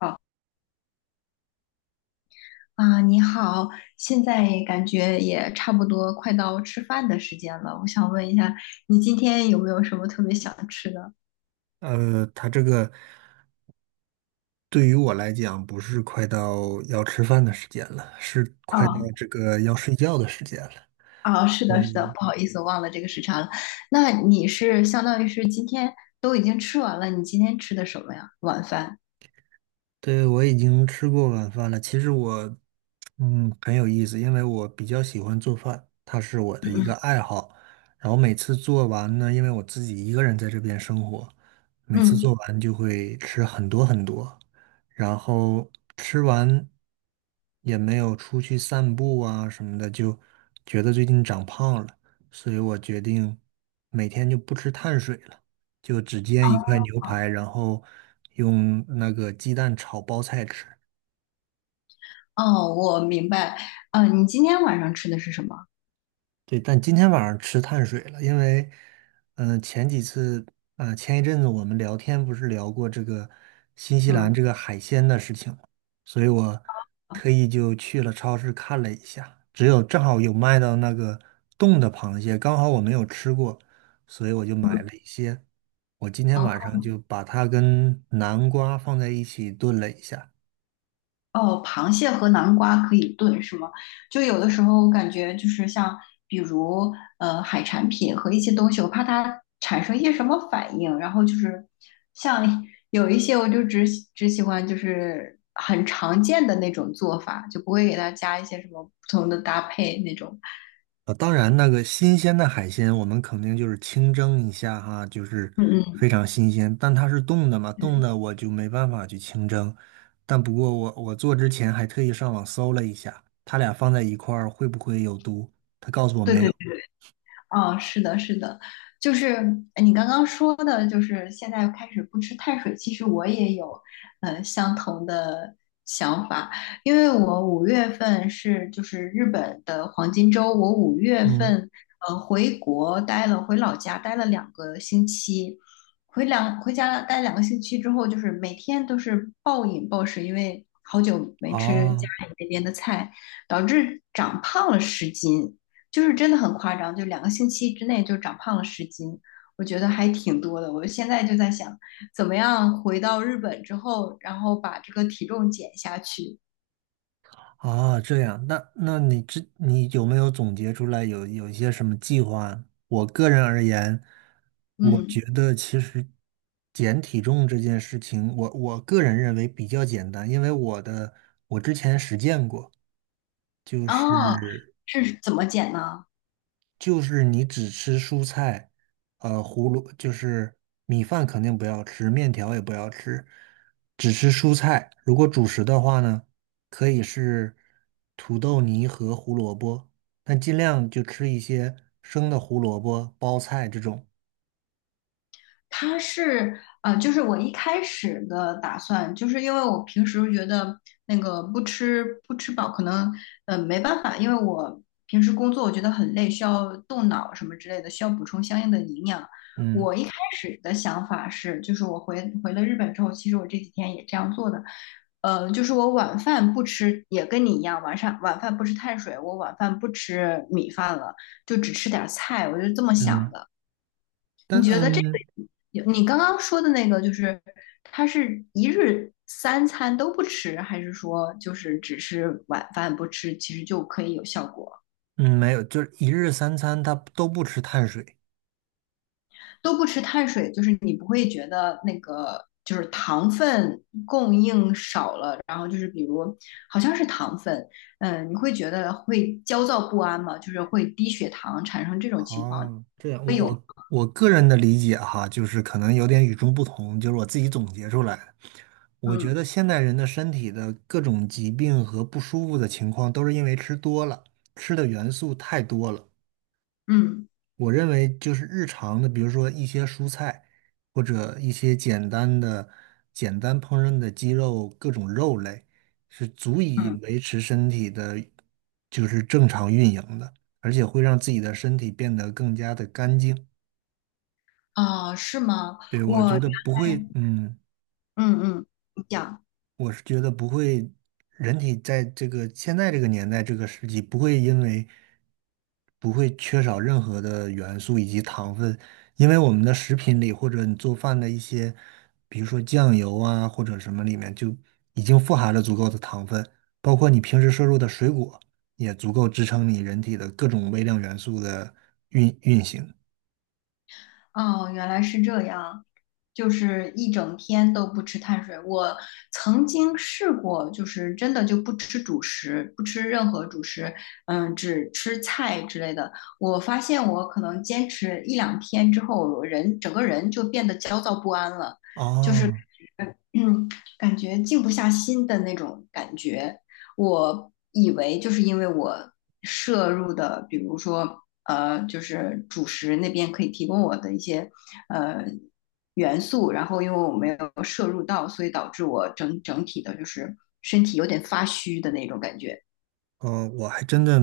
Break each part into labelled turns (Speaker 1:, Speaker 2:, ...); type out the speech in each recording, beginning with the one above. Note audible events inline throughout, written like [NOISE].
Speaker 1: 好啊，你好，现在感觉也差不多快到吃饭的时间了，我想问一下，你今天有没有什么特别想吃的？
Speaker 2: 他这个对于我来讲，不是快到要吃饭的时间了，是快到
Speaker 1: 啊
Speaker 2: 这个要睡觉的时间了。
Speaker 1: 啊，是
Speaker 2: 对。
Speaker 1: 的，是的，不好意思，我忘了这个时差了。那你是相当于是今天都已经吃完了，你今天吃的什么呀？晚饭？
Speaker 2: 对，我已经吃过晚饭了。其实我，很有意思，因为我比较喜欢做饭，它是我的一个爱好。然后每次做完呢，因为我自己一个人在这边生活，每次
Speaker 1: 嗯。
Speaker 2: 做完就会吃很多很多，然后吃完也没有出去散步啊什么的，就觉得最近长胖了，所以我决定每天就不吃碳水了。就只煎一块牛排，然后用那个鸡蛋炒包菜吃。
Speaker 1: 哦，我明白。啊，你今天晚上吃的是什么？
Speaker 2: 对，但今天晚上吃碳水了，因为，前几次，前一阵子我们聊天不是聊过这个新西兰
Speaker 1: 嗯。
Speaker 2: 这个海鲜的事情吗？所以我
Speaker 1: 哦
Speaker 2: 特意就去了超市看了一下，只有正好有卖到那个冻的螃蟹，刚好我没有吃过，所以我就买了一些。我今天
Speaker 1: 哦
Speaker 2: 晚上就把它跟南瓜放在一起炖了一下。
Speaker 1: 哦，螃蟹和南瓜可以炖是吗？就有的时候我感觉就是像，比如海产品和一些东西，我怕它产生一些什么反应，然后就是像有一些我就只喜欢就是很常见的那种做法，就不会给它加一些什么不同的搭配那种。
Speaker 2: 当然，那个新鲜的海鲜，我们肯定就是清蒸一下哈，就是非
Speaker 1: 嗯
Speaker 2: 常新鲜。但它是冻的嘛，冻
Speaker 1: 嗯，
Speaker 2: 的我就没办法去清蒸。但不过我做之前还特意上网搜了一下，它俩放在一块儿会不会有毒？他告诉我
Speaker 1: 对
Speaker 2: 没
Speaker 1: 对，
Speaker 2: 有。
Speaker 1: 哦，是的，是的，就是你刚刚说的，就是现在开始不吃碳水。其实我也有，相同的想法，因为我五月份就是日本的黄金周，我五月
Speaker 2: 嗯。
Speaker 1: 份回国待了，回老家待了两个星期，回家待两个星期之后，就是每天都是暴饮暴食，因为好久没吃家
Speaker 2: 哦。
Speaker 1: 里那边的菜，导致长胖了十斤。就是真的很夸张，就两个星期之内就长胖了十斤，我觉得还挺多的。我现在就在想，怎么样回到日本之后，然后把这个体重减下去。
Speaker 2: 啊，这样，那你这你有没有总结出来有一些什么计划？我个人而言，我觉
Speaker 1: 嗯。
Speaker 2: 得其实减体重这件事情，我个人认为比较简单，因为我的我之前实践过，就
Speaker 1: 哦，
Speaker 2: 是
Speaker 1: 是怎么减呢？
Speaker 2: 你只吃蔬菜，呃，胡萝就是米饭肯定不要吃，面条也不要吃，只吃蔬菜。如果主食的话呢，可以是土豆泥和胡萝卜，但尽量就吃一些生的胡萝卜、包菜这种。
Speaker 1: 它是就是我一开始的打算，就是因为我平时觉得那个不吃饱，可能没办法，因为我平时工作我觉得很累，需要动脑什么之类的，需要补充相应的营养。
Speaker 2: 嗯
Speaker 1: 我一开始的想法是，就是我回了日本之后，其实我这几天也这样做的，就是我晚饭不吃，也跟你一样，晚上晚饭不吃碳水，我晚饭不吃米饭了，就只吃点菜，我就这么想
Speaker 2: 嗯。
Speaker 1: 的。
Speaker 2: 但
Speaker 1: 你觉得这
Speaker 2: 嗯
Speaker 1: 个你刚刚说的那个，就是他是一日三餐都不吃，还是说就是只是晚饭不吃，其实就可以有效果？
Speaker 2: 嗯没有，就是一日三餐他都不吃碳水。
Speaker 1: 都不吃碳水，就是你不会觉得那个就是糖分供应少了，然后就是比如好像是糖分，嗯，你会觉得会焦躁不安吗？就是会低血糖产生这种情况？
Speaker 2: 哦，这样，我个人的理解哈，就是可能有点与众不同，就是我自己总结出来的。我觉
Speaker 1: 嗯
Speaker 2: 得现代人的身体的各种疾病和不舒服的情况，都是因为吃多了，吃的元素太多了。
Speaker 1: 嗯
Speaker 2: 我认为就是日常的，比如说一些蔬菜，或者一些简单的、简单烹饪的鸡肉，各种肉类，是足以
Speaker 1: 嗯，嗯
Speaker 2: 维持身体的，就是正常运营的，而且会让自己的身体变得更加的干净。
Speaker 1: 啊，是吗？
Speaker 2: 对，我
Speaker 1: 我
Speaker 2: 觉
Speaker 1: 原
Speaker 2: 得不会，
Speaker 1: 来
Speaker 2: 嗯。
Speaker 1: 嗯嗯，你讲。
Speaker 2: 我是觉得不会，人体在这个现在这个年代这个时期不会因为不会缺少任何的元素以及糖分，因为我们的食品里或者你做饭的一些，比如说酱油啊或者什么里面就已经富含了足够的糖分，包括你平时摄入的水果也足够支撑你人体的各种微量元素的运行。
Speaker 1: 哦，原来是这样，就是一整天都不吃碳水。我曾经试过，就是真的就不吃主食，不吃任何主食，嗯，只吃菜之类的。我发现我可能坚持一两天之后，我人整个人就变得焦躁不安了，就是
Speaker 2: 啊。
Speaker 1: 嗯，感觉静不下心的那种感觉。我以为就是因为我摄入的，比如说就是主食那边可以提供我的一些呃元素，然后因为我没有摄入到，所以导致我整体的就是身体有点发虚的那种感觉。
Speaker 2: 我还真的，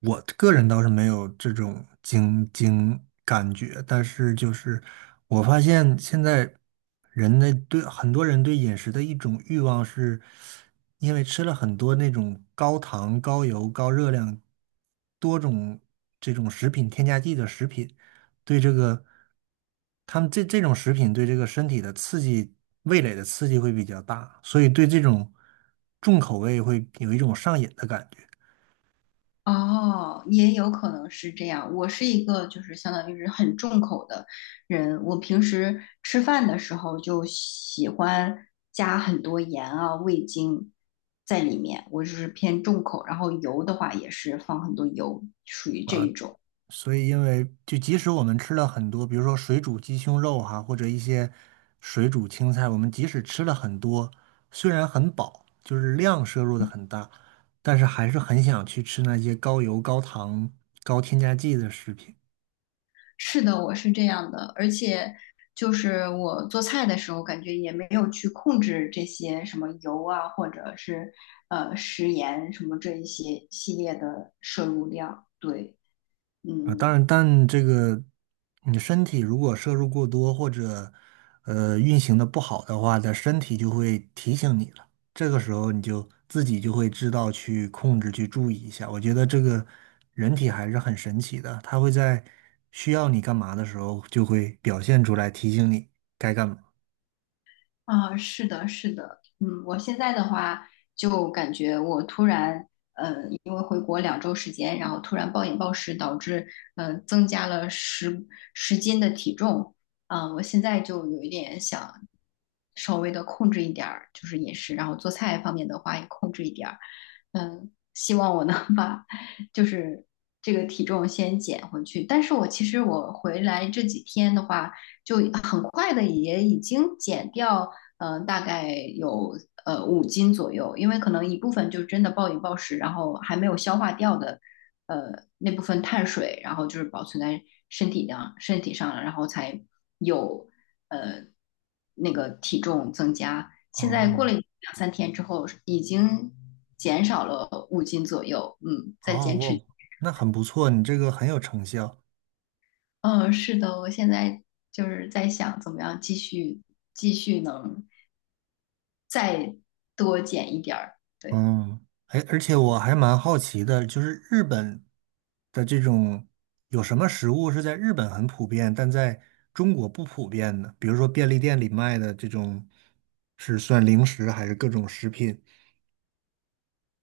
Speaker 2: 我个人倒是没有这种感觉，但是就是我发现现在人的对很多人对饮食的一种欲望是，因为吃了很多那种高糖、高油、高热量、多种这种食品添加剂的食品，对这个，他们这种食品对这个身体的刺激，味蕾的刺激会比较大，所以对这种重口味会有一种上瘾的感觉。
Speaker 1: 哦，也有可能是这样。我是一个就是相当于是很重口的人，我平时吃饭的时候就喜欢加很多盐啊、味精在里面，我就是偏重口。然后油的话也是放很多油，属于这
Speaker 2: 啊。
Speaker 1: 一种。
Speaker 2: 所以，因为就即使我们吃了很多，比如说水煮鸡胸肉哈、或者一些水煮青菜，我们即使吃了很多，虽然很饱，就是量摄入的很大，但是还是很想去吃那些高油、高糖、高添加剂的食品。
Speaker 1: 是的，我是这样的，而且就是我做菜的时候，感觉也没有去控制这些什么油啊，或者是食盐什么这一些系列的摄入量，对。
Speaker 2: 啊，当
Speaker 1: 嗯，
Speaker 2: 然，但这个你身体如果摄入过多或者运行的不好的话，它身体就会提醒你了。这个时候你就自己就会知道去控制、去注意一下。我觉得这个人体还是很神奇的，它会在需要你干嘛的时候就会表现出来，提醒你该干嘛。
Speaker 1: 啊，是的，是的，嗯，我现在的话就感觉我突然，因为回国2周时间，然后突然暴饮暴食，导致增加了十斤的体重，嗯，我现在就有一点想稍微的控制一点儿，就是饮食，然后做菜方面的话也控制一点儿，嗯，希望我能 [LAUGHS] 把就是这个体重先减回去，但是我其实我回来这几天的话。就很快的也已经减掉大概有五斤左右，因为可能一部分就真的暴饮暴食，然后还没有消化掉的，那部分碳水，然后就是保存在身体上了，然后才有呃那个体重增加。现在过
Speaker 2: 哦。
Speaker 1: 了两三天之后，已经减少了五斤左右，嗯，在
Speaker 2: 哦，
Speaker 1: 减脂。
Speaker 2: 我那很不错，你这个很有成效。
Speaker 1: 嗯，是的，我现在就是在想怎么样继续能再多减一点儿，对。
Speaker 2: 嗯，哎，而且我还蛮好奇的，就是日本的这种有什么食物是在日本很普遍，但在中国不普遍的？比如说便利店里卖的这种，是算零食还是各种食品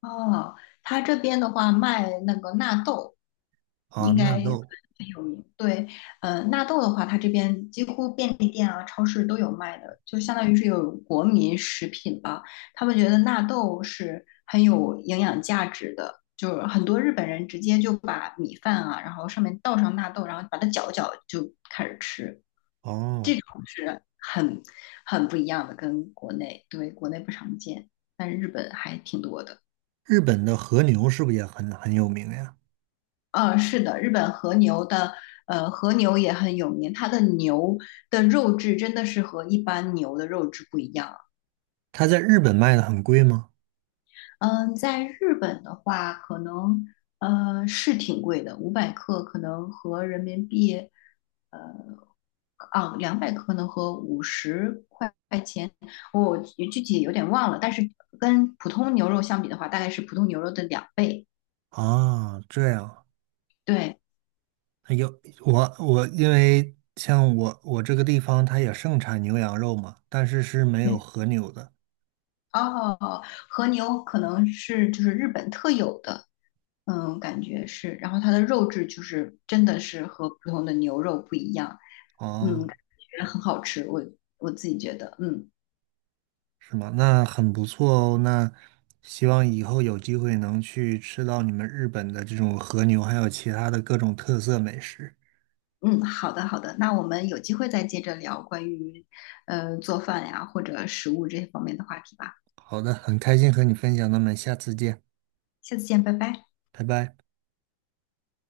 Speaker 1: 哦，他这边的话卖那个纳豆，
Speaker 2: 啊？
Speaker 1: 应该
Speaker 2: 纳豆
Speaker 1: 很有名。对，纳豆的话，它这边几乎便利店啊、超市都有卖的，就相当于是有国民食品吧。他们觉得纳豆是很有营养价值的，就是很多日本人直接就把米饭啊，然后上面倒上纳豆，然后把它搅一搅就开始吃，
Speaker 2: 哦，
Speaker 1: 是很不一样的，跟国内，对，国内不常见，但是日本还挺多的。
Speaker 2: 日本的和牛是不是也很有名呀？
Speaker 1: 是的，日本和牛的，和牛也很有名，它的牛的肉质真的是和一般牛的肉质不一样。
Speaker 2: 它在日本卖的很贵吗？
Speaker 1: 嗯，在日本的话，可能是挺贵的，500克可能和人民币，呃，200克可能和50块钱，我具体有点忘了，但是跟普通牛肉相比的话，大概是普通牛肉的2倍。
Speaker 2: 啊，这样，
Speaker 1: 对，
Speaker 2: 哎有我因为像我这个地方它也盛产牛羊肉嘛，但是是没有和牛的。
Speaker 1: 哦，和牛可能就是日本特有的，嗯，感觉是，然后它的肉质就是真的是和普通的牛肉不一样，嗯，
Speaker 2: 哦，
Speaker 1: 感觉很好吃，我自己觉得，嗯
Speaker 2: 是吗？那很不错哦。那希望以后有机会能去吃到你们日本的这种和牛，还有其他的各种特色美食。
Speaker 1: 嗯，好的好的，那我们有机会再接着聊关于做饭呀或者食物这些方面的话题吧，
Speaker 2: 好的，很开心和你分享，那么下次见，
Speaker 1: 下次见，拜拜。
Speaker 2: 拜拜。